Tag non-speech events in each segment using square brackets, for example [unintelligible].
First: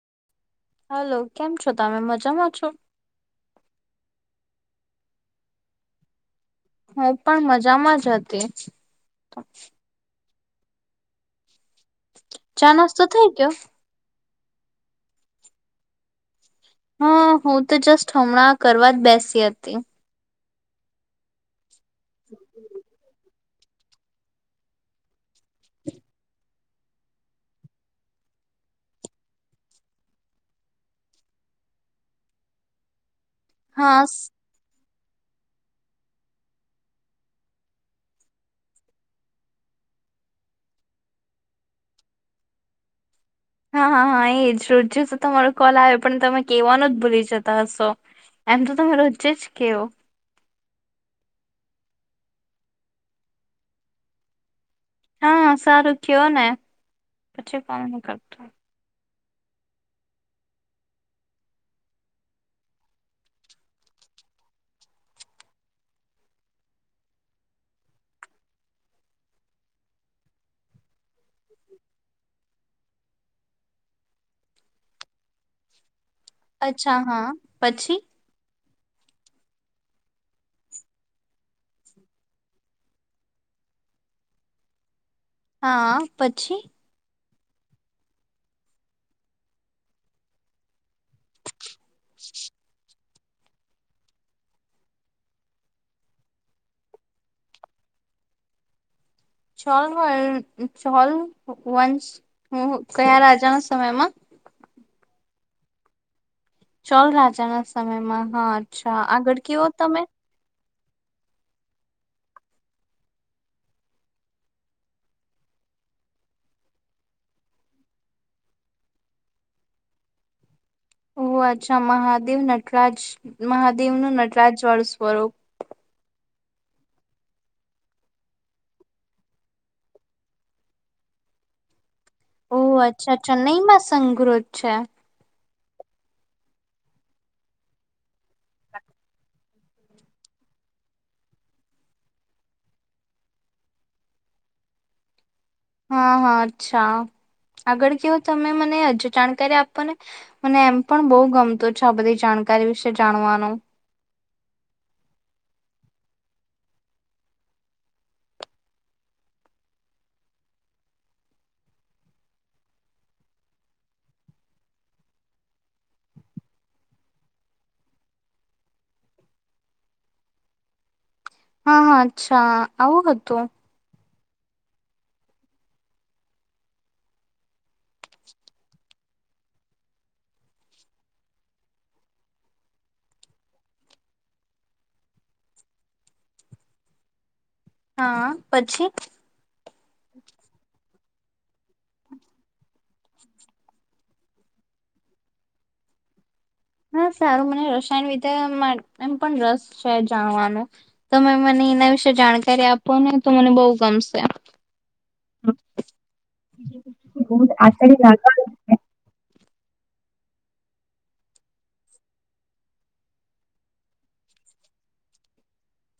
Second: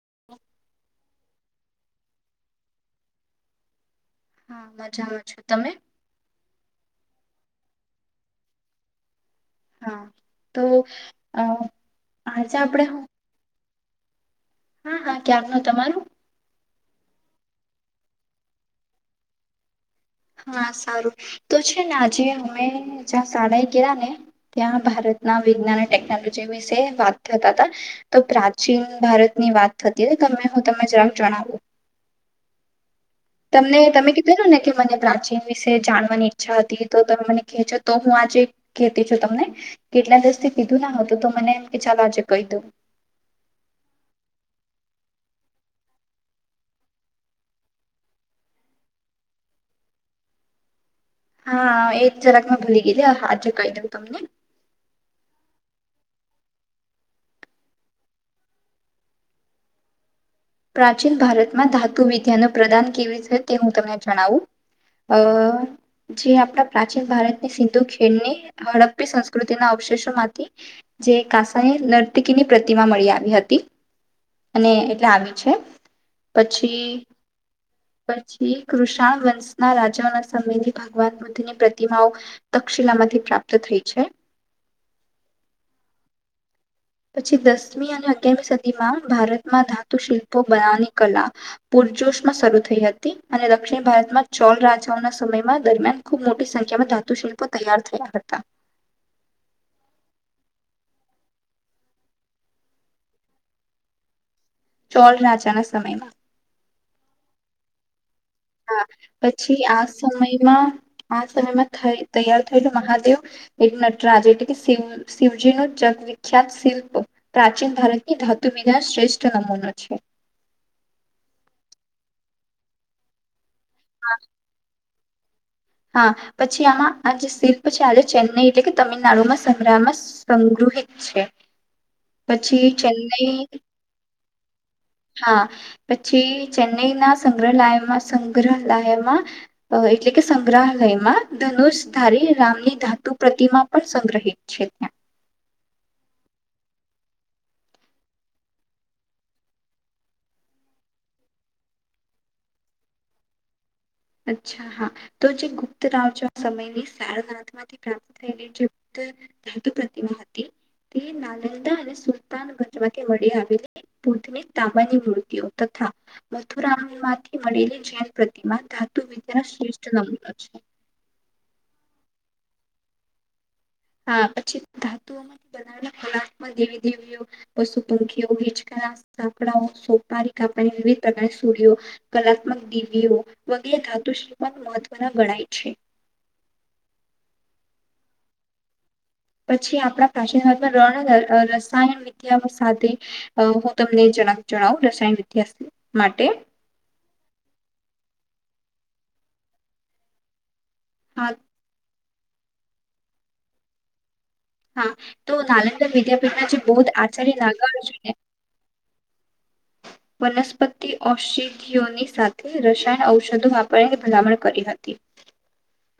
[inaudible] Hello કેમ છો તમે મજામાં છો. હા મજામાં છો તમે. હું પણ મજામાં જ હતી. હા તો અ આજે ચા આપણે હું નાસ્તો થઈ કયો. હા હા ક્યાંક ન તમારું હમ હું તો જસ્ટ હમણાં કરવા જ બેસી હતી. હા સારું તો છ આજી મે જાતે સાળાઈ ગયા ને ત્યાં ભારતના વિજ્ઞાન અને ટેકનોલોજી વિશે વાત થતા હતા તો પ્રાચીન ભારતની વાત થતી હતી તમે હું તમને જરાબ જણાવું. તમને હા તમે કીધેું ને કે મને પ્રાચીન વિશે જાણવાની ઈચ્છા હતી તો તમે મને કહે છો તો હું આજે કહતી છું તમને કેટલા દીવસ થી કીધું ના હતું તો મને એમ કે ચાલો આજે કહી દઉ. હા હા એ જ રોજે તો તમારો કોલ આવ પણ તમે કવાનો જ ભૂલી જતા હશો એમ તો તમે રોજે જ કેવો. હા એજ જરાક મે ભૂલી ગીધ હાજે કહી દઉં તમને. હા સારું કયો ને પછી કોમ ન કરતું. પ્રાચીન ભારતમાં ધાતુ વિદ્યા ન પ્રદાન કેવી છે તે હું તમને જણાવું અ જે આપણા પ્રાચીન ભારતની સિંધુ ખેણની હડપી સંસ્કૃતિના અવશેષોમાંથી જે કાસની નર્તીકીની પ્રતિમા મળી આવી હતી અને એટલે આવી છે. અચ્છા પછી હા પછી પછી. કૃષણ વંશના રાજાના સમયથી ભગવાન બુદ્ધની પ્રતિમાઓ તક્ષિલામાંથી પ્રાપ્ત થઈ છે. હા પછી. પછી દસમી અને અગિયારમી સદી માં ભારતમાં ધાતુ શિલ્પો બનાવની કલા પૂરજોશ માં શરૂ થઈ હતી. તી અને દક્ષિણ ભારતમાં ચોલ રાજાઓના સમયમાં દરમિયાન ખૂબ મોટી સંખ્યામાં ધાતુ શિલ્પો તૈયાર થયા હતા. છોલ છોલ વંશ હ કયા રાજાના સમયમાં ચોલ રાજાના સમયમાં. ચૌલ રાજાના સમયમાં. હા અચ્છા આગળ કેવો પછી આ તમે સમયમાં આ સમયમાં થ તૈયાર થયેલું મહાદેવ એક નટરાજ એટલે કે શિવ શિવજી ન જગવખ્યાત શિલ્પ પ્રાચીન ભારતની ધાતુ વિિદ શ્રેષ્ઠ નમૂનો છે ઓહ અચ્છા મહાદેવ નટરાજ મહાદેવ નું નટરાજ વાળ કર હા પછી આમાં આ જે શિલ્પ છે આજે ચેન્નઈ એટલે કે તમિલનાડુમાં સંગ્રામમાં સંગ્રહિત છે પછી ઓહ અચ્છા ચેન્નઈ અચ્છા નહીમાં સંગ્રત અચ્છા હા પછી ચેન્નઈના સંગ્રહાલયમાં સંગ્રહાલયમાં એટલે કે સંગ્રહાલયમાં ધનુષ ધારી રામની ધાતુ પ્રતિમા પણ સંગ્રહિત છે ત્યાં હા હા અચ્છા આગળ કયોો તમે મને હજ જાણકારી આપોને મને એમ પણ બહુ ગમતું છેો આ બધી જાણકારી વિશે જાણવાનો તો જે ગુપ્તરાવ સમયની સારનાથમાંથી પ્રાપ્ત થયેલી જે ગ્ત ધાતુ પ્રતિમા હતી તે નાલંદા અને સુલતાન ભવા વી આવેલી બુધની તાંબાની મૂર્તિઓ તથા મથુરામ માંથી મળેલી જૈન પ્રતિમા ધાતુ વિચાર શ્રેષ નમ હા હા અચ્છા આવું હતું હા પછી ધાતુઓમાંથી બવે કલાત્મક દેવી દેવીઓ પશુ પંખીઓ હેચકાલા સાકડાઓ સોપારી કાપાની વિવિધ પ્રકારની સુૂળઓ કલાત્મક દેવીઓ વગેરે ધાતુ શ્રી પણ મહત્વના ગણાય છે હા પછી પછી આપણા પ્રાચીનર્ગ રણ રસાયણ વિદ્યા સાથે હું તમને જણાવ રસાયણ વિદ્યા માટે હા સારું મને રસાયણ રીતે એમ પણ રસ છે જાણવાનો તો હા મને એના વિશે જાણકારી આપો ને તો મને બઉુ ગમશે હા તો નાલંદા વિદ્યાપીઠના જે બૌદ્ધ આચાર્ય લાગા આશ્ચર્ય છ ને લાગવાનું છે. વનસ્પતિ ઔષધિઓની સાથે રસાયણ ઔષધો વાપરીને ભલામણ કરી હતી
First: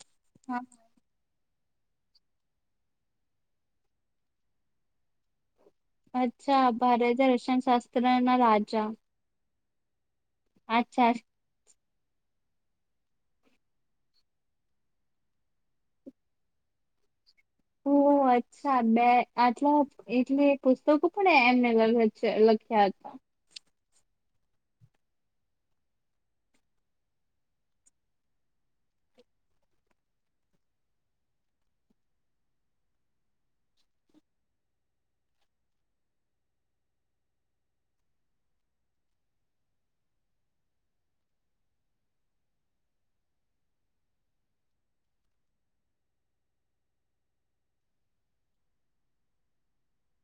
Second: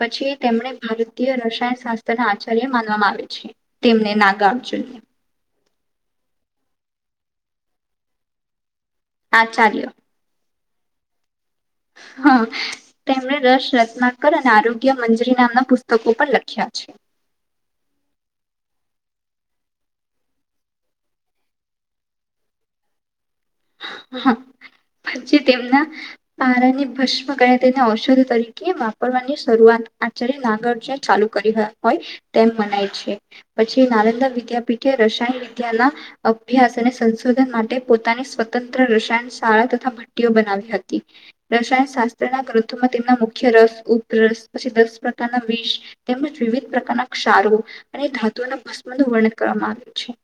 પછી તેમણે ભારતીય શાસ્ત્ર ના આચાર્ય માનવામાં આવે છે તેમને નાગા અર્જુનને અચ્છા ભારતે રશિયન શાસ્ત્ર ના રાજા આાચાર્યો અચ્છા હ તેમણે રસ રત્નાકર અને આરોગ્ય મંજરી નામના પુસ્તકો પર લખ્યા છે ઓ અચ્છા બે આટલા એટલી પુસ્તકો પણ એમને લખ્યા હતા પછી તેમના પારાને ભસ્મ ગ તેને ઔષધ તરીકે વાપરવાની શરૂઆત આચાર્ય નાગર ચાલુ કરી હોય તેમ મનાય છે પછી નાલંદા વિદ્યાપીઠ એ રસાયણ વિદ્યાના અભ્યાસ અને સંશોધન માટે પોતાની સ્વતંત્ર રસાયણ શાળા તથા ભટ્ટીઓ બનાવી હતી રસાયણ શાસ્ત્રના ગ્રંથોમાં તેમના મુખ્ય રસ ઉપરસ પછી દસ પ્રકારના વિષ તેમજ વિવિધ પ્રકારના ક્ષારો અને ધાતુઓના ભસ્મનું વર્ણન કરવામાં આવ્યું છે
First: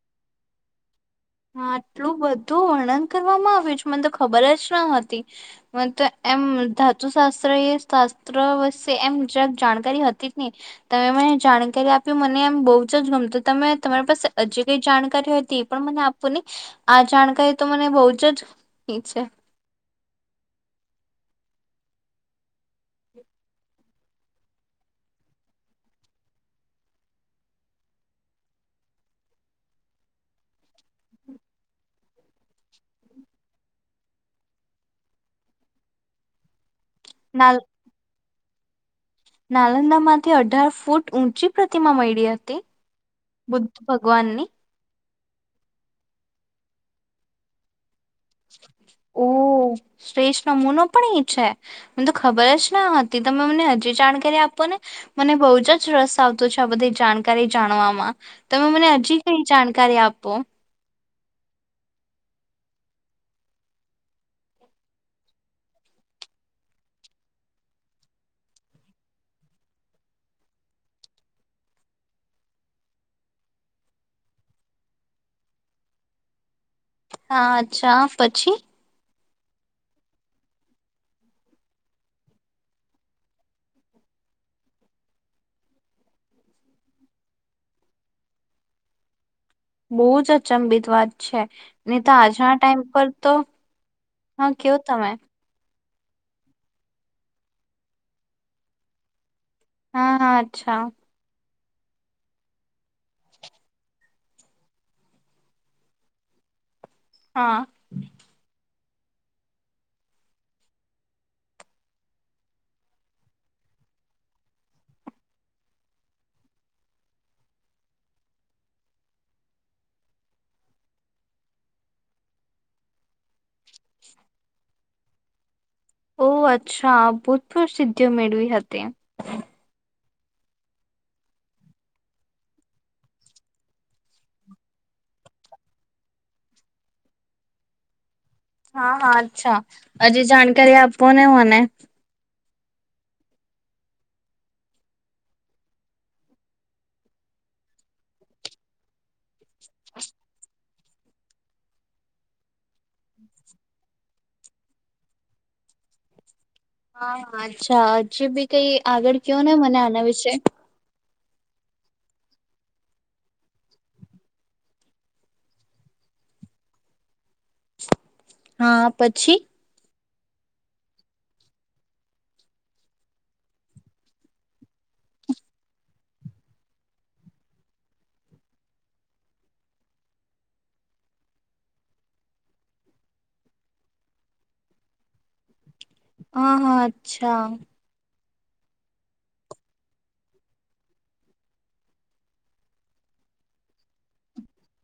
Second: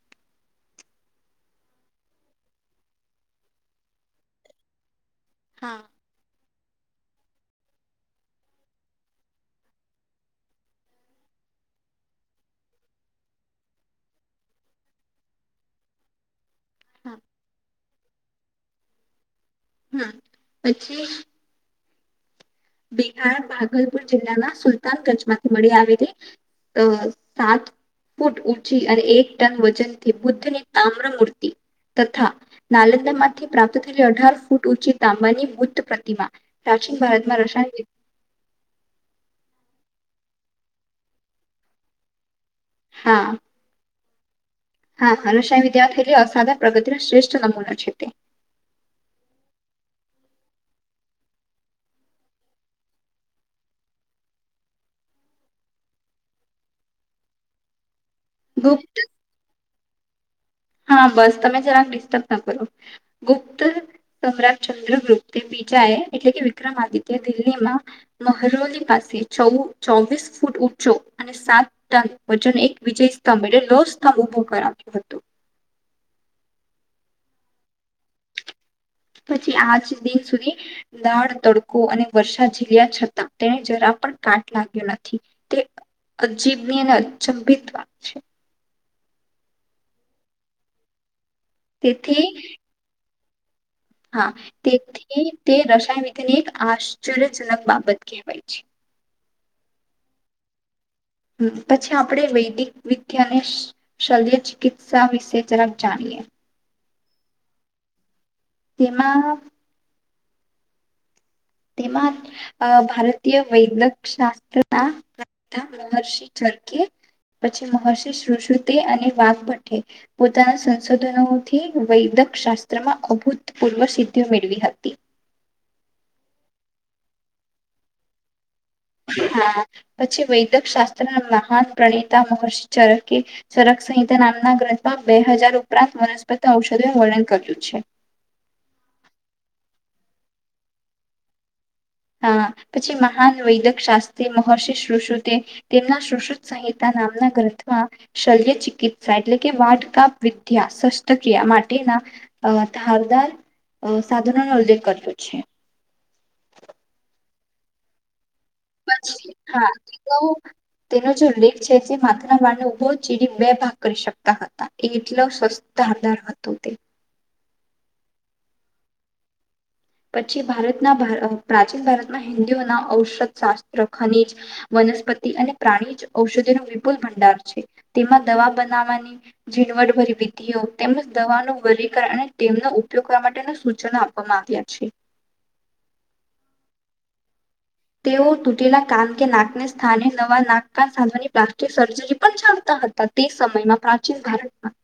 હા આટલું બધું વર્ણન કરવામાં આવ્યું છે મને તો ખબર જ ન હતી હા મત એમ ધાતુ શાસ્ત્ર એ શાસ્ત્ર વે એમ જરાક જાણકારી હતી જ ને તમે મને જાણકારી આપ્યું મને એમ બહુ જ જ ગમતું તમે તમારી પાસે હજી કઈ જાણકારી હો હતી એ પણ મને આપને આ હા જાણકારી ત મને બહુ જ જ ઈ છે હમ પછી બિહાર ભાગલપુર જિલ્લાના સુલતાનગંજ માંથી મળી આવેલી સાત ફૂટ ઊંચી અને એક ટન વજનથી બુદ્ધની તામ્ર મૂર્તિ તથા નાલંદામાંથી પ્રાપ્ત થયેલી અઢાર ફૂટ ઊંચી તાંબાની બુદ્ધ પ્રતિમા પ્રાીન ભારતમાં [inaudible] નાલંદા માંથી અઢાર ફૂટ ઊંચી પ્રતિમા મળી હતી હા બુદ્ધ ભક્ત ગવાની હા હનુસય વિદ્યાર્થીલી અસાધા પ્રગતિર શ્રેષઠ નમૂના છે તે ઓ શ્રેષ્ઠ નમૂનો પણ એ છે મને તો ખબર જ ના હતી તમે મને હજી જાણકારી આપો ને મને બહ જ જ રસ આવતો છે આ બધી જાણકારી જાણવામાં તમે મને ગુપ્ત આજી ક જાણ કર્યા આપ હા બસ તમે જરાક ડિસ્ટર્બ ના કરો ગુપ્ત સમ્રાટચંદ્ર ગુપ્તે બીજા એ એટલે કે વિક્રમ આદિત્ય દિલ્હીમાં મહરોલી પાસે ચૌ ચોવીસ ફૂટ ઊંચો અને સાત ટન વજન એક વિજય સ્તંભ એલે લો સ્તંભ ઉભો કરખ્યો હતો હા અચ્છા પછી પછી આજ દિન સુધી દાળ તડકો અને વર્ષા ઝીલ્યા છતાં તેને જરા પણ કાટ લાગ્યો નથી તે અજીબની અને અચંભિત વાત છે બહુ જ અચંબિત વાત છે નહી તો તેથી આજના ટાઈમ પર તો હા કયો તમે તેથી તે ર ધને એક આશ્ચર્યજનક બાબત કહેવાય છે હા હા અચ્છા પછી આપણે વૈદિક વિદ્યા અને શલ્ય ચિકિત્સા વિશે જલફ જાણીએ હા તેમાં તેમાં ભારતીય વૈદક શાસ્ત્રના પ્ર મહર્ષિ ચરકે પછી મહર્ષિ સુશ્રુતે અને વાઘભટ્ટઠે પોતાના સંશોધનોથી વૈદક શાસ્ત્રમાં અભૂતપૂર્વ સિદ્ધિ મેળવી હતી કચ્છા ભૂતપૂર સિદ્ધિઓ મેળવી હતી હા પછી વૈદક શાસ્ત્રના મહાન પ્રણીતા મહર્ષિ ચરકે ચરક સંહિતા નામના ગ્રંથમાં બે હજાર ઉપરાંત વનસ્પતિ ઔષધોનું વર્ણન કર્યું છે હા હા અચ્છા હજી જાણકારી આપો ને હું મને પછી મહાન વૈદક શાસ્ત્રી મહર્ષિ શશ્રુતે તેમના શશ્રુત સંહિતા નામના ગ્રંથમાં શલ્ય ચિકિત્સા એટલે કે વાડ કા વિધ્યાાસ શસ્ત્રક્રિયા માટેના ધારદાર સાધનોનોો ઉલ્લેખ કર્યો છે હા હા અચ્છા હજીબી કઈ આગળ પછી કયોો ને હા મને આના તેનો વિશે તેનો જે છે જે માત્ર વાળને ઉભો ચીડી બે ભાગ કરી શકતા હતા એ એટલો સસ્તાદાર હતો તે હા પછી પછી ભારતના પ્રાચીન ભારતમાં હિન્દુઓના ઔષધ શાસ્ત્ર ખનીજ વનસ્પતિ અને પ્રાણી જ ઔષધિ ન વિપુલ ભંડાર છે તેમાં દવા બનાવવાની ઝીણવટભરી વિધિઓ તેમજ દવાનું વગકરણ અને તેમનો ઉપયોગ કરવા માટેના સૂચનો આપવામાં આવ્યા છી હા હા અચ્છા તેઓ તૂટેલા કાન કે નાકને સ્થાને નવા નાક કાન સાધવાની પ્લાસ્ટિક સર્જરી પણ ચાલતા હતા તે સમયમાં પ્રાચીન ભારતમાં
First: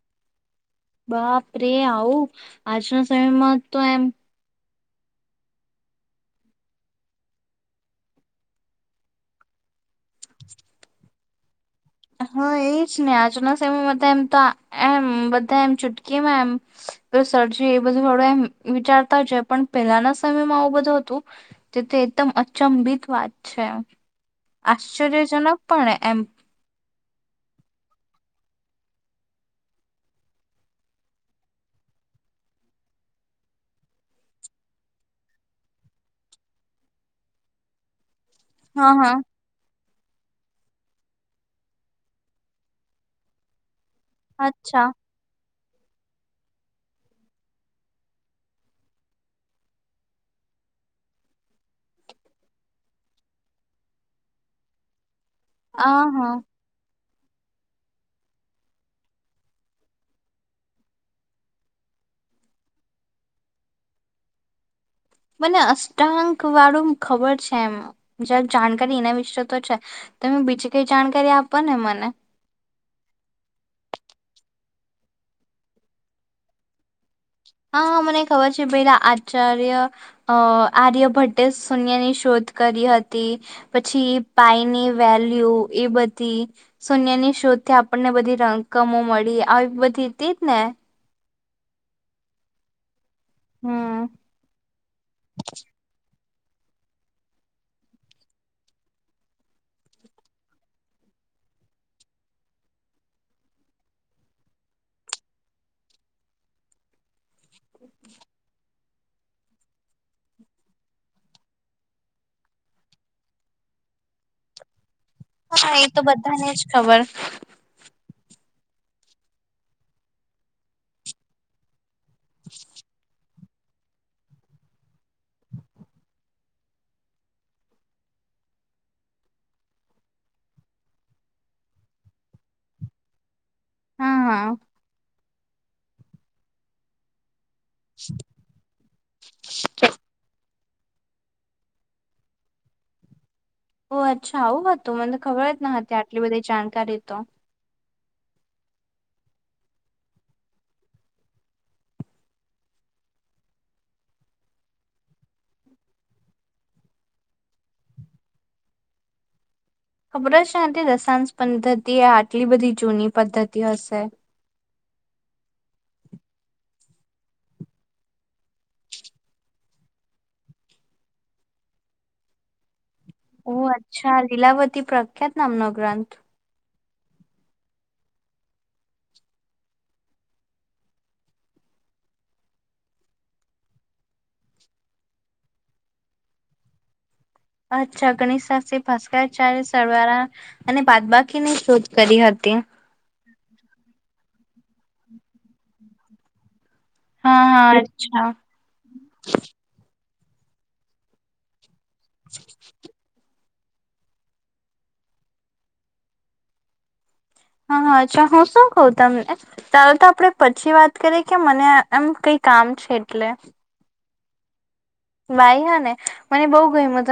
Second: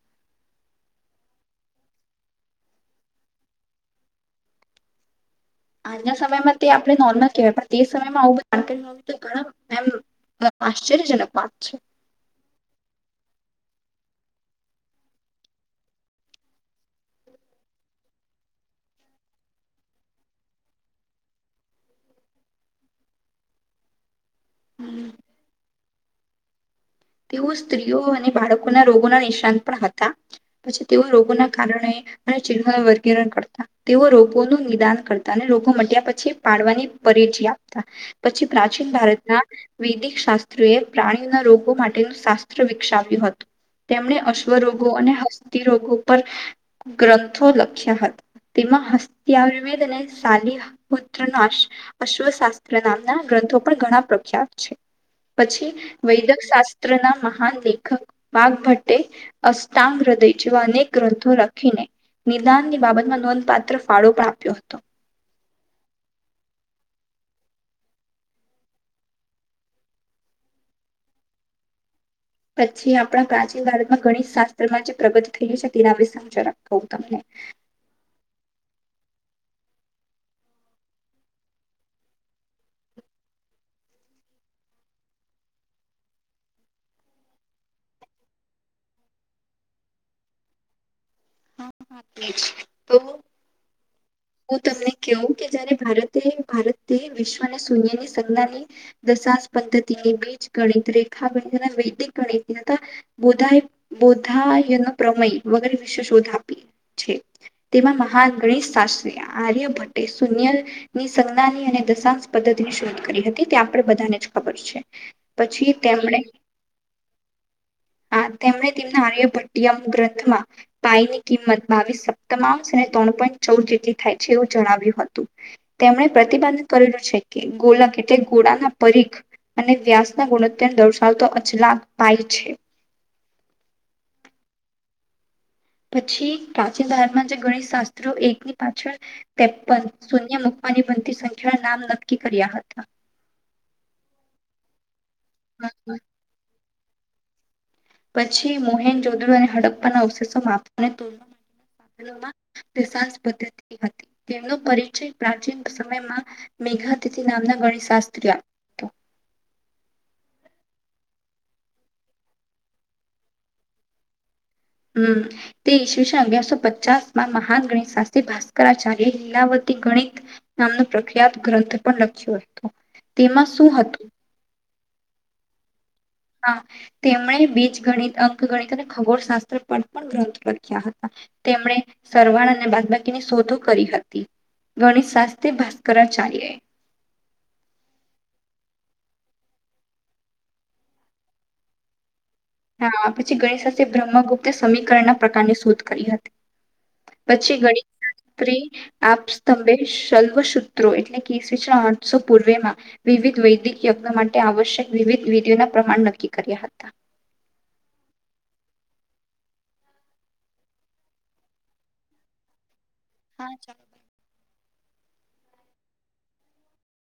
બાપરે આવું આજના સમયમાં તો એમ આજના સમયમાં તે આપણે નોર્મલ કવાય પણ તે સમયમાં આવુંધ જાણકારે તો ઘણા એમ આશ્ચર્યજનક વાત છે હા એ જ ને આજના સમયમાં એમ તો એમ બધા એમ ચૂટકીમાં એમ સરજી એ બધું થડું એમ વિચારતા છે પણ પહેલાના સમયમાં આવું બધું હતું તેથી એકદમ અચંભિત વાત છે એમ આશ્ચર્ય જનક પણણે એમ તેઓ સ્ત્રીઓ અને બાળકોના રોગોના નિશાન પણ હતા પછી તેઓ રોગોના કારણે અને ચિનો વર્ગીરણ કરતા તેઓ રોગોનું નિદાન કરતા અને રોગો મટ્યા પછી પાડવાની પરેચ આપતા પછી પ્રાચીન હા હા ભારતના વૈદિક શાસ્ત્રએ પ્રાણીઓના રોગો માટ ટે શાસ્ત્ર વિકક્ષાવ્યું હતું. તેમને અચ્છા અશ્વરોગો અને હસ રોગો પર ગ્રંથો લખ્યા હતા. તેમાં હસ્ત આયુર્વેદ અને શલીત્ર અશ્વશાસ્ત્ર નામના ગ્રંથો પણ ઘણા પ્રખ્યાત છે. પછી આ હા વૈદક શાસ્ ત્ર ના મહાન લેખક વાઘભટ્ટે અષ્ટાંગ હૃદય જેવા અનેક ગ્રંથો લખીને નિદાનની બાબતમાં નોંધપાત્ર ફાળો પણ આપ્યો હતો. મને અષ્ટાંક વાળું ખબર છે એમ જ જાણકારી એના વિશે તો છે તમે બીજી કઈ જાણકારી આપો ને મને. પછી આપણા પ્રાચીન ભારતમાં ગણિત શાસ્ત્રમાં જે પ્રગતિ થયલી છે તેના વિશે સમજો હું તમને. હા હા મને ખબર છે પેલા આચાર્ય અ આર્ય ભટ્ટે શૂન્ય ની શોધ કરી હતી, પછી પાાયની વેલ્યુ એ બધી, શૂન્યની શોધથી આપણને બધી રકમો મળી આવી બધી હતી જ ને. હા હા તે જ તો હમ હું તમને કેવું કે જયારે ભારત તે ભારતે વિશ્વને શૂન્યની સંજ્ઞાની દશાશ પદ્ધતિની બીજ ગણિત રેખા ગણિત વૈદિક ગણિત તથા બોધાય બોધયનપ્રય વગરે વિશે શોધ આપી છે. તેમાં મહાન ગણેશ શાસ આર્ય ભટ્ટએ શૂન્ય ની સંજ્ઞાની અને દશાંશ પદ્ધતિ ની શોધ કરી હતી તે આપણે બધાને જ ખબર છે. પછી હા એ તો તેમણે બધાને જ ખબર. આ તેમણે તેમના આર્યભટ્ટિયામ ગ્રંથમાં પાયની કિંમત બાવીસક તમામ સને ત્રણ પણ ચૌથીથી થાય છે એવું જણાવ્યું હતું. તેમણે પ્રતિપાદન કરેલું છે કે ગોલક એટલે ગોડાના પરીખ અને વ્યાસના ગુણોત્તર દર્શાવતો અચલાક પાય છે. હા હા. પછી પ્રાચીન ભારતમાં જે ગણિત શાસ્ત્રો એકની પાછળ તેપન શૂન્ય મુક્ત મુકવાની બધી સંખ્યા નામ નક્કી કર્યા હતા. ઓ અચ્છા આવું હતું. મતબ ખબર જ ન હતી આટલી બધી જાણકારી તો. પછી મોહેન જોધુ અને હડપ્પાના અવશેષો માપવાનેધમાં [inaudible] દશાંશ પદ્ધતિ હતી તેમનો પરિચય પ્રાચીન સમયમાં મેઘાતિથિ નામના ગણિત શાસ્ત્રી હતો. ખબર છે આ હતી દશાંશ પદ્ધતિ એ આટલી બધી જૂની પદ્ધતિ હશે. હમ્મ, તે ઈસવીસન અગિયારસો પચાસમાં મહાન ગણિત શાસ્ત્રી ભાસ્કરાચાર્ય લીલાવતી ગણિત નામનો પ્રખ્યાત ગ્રંથ પણ લખ્યો હતો. તેમાં ઓહ શું હતું અચ્છા લીલાવતી પ્રખ્યાત નામનો ગ્રંથ. હા તેમણે બીજ ગણિત, અંક ગણિત અને ખગોળ શાસ્ત્ર પર પણ ગ્રંથ લખ્યા હતા. તેમણે સરવાળ અને બાદબાકીની શોધો કરી હતી ગણિત શાસ્ત્રી ભાસ્કરાચાર્યએ. અચ્છા ગણિત શાસ્ત્ર ભાસ્કરાચાર્ય સરવારા અને બાદ બાકી ની શોધ કરી હ હા. ગણેશ શાસ્ત્રી બ્રહ્મગુપ્ત સમીકરના પ્રકારની શોધ કરી હતી. હા પછી હા અચ્છા ગણિતત્રી આપ સ્તંભેશ ચલ્વસૂત્રો એટલે કે [unintelligible] પૂર્વેમાં વિવિધ વૈ યજ્ઞ માટે આવશ્યક વિવિધ વિધિઓના પ્રમાણ નક્કી કર્યા હતા હા હ અચ્છા હું શું કઉ તમને ચાલ તો આપણે પછી વાત કરીએ કે મને એમ કઈ કામ છે. હા ચાલો બાઈ હા ને મને બઉ ગયમુ ત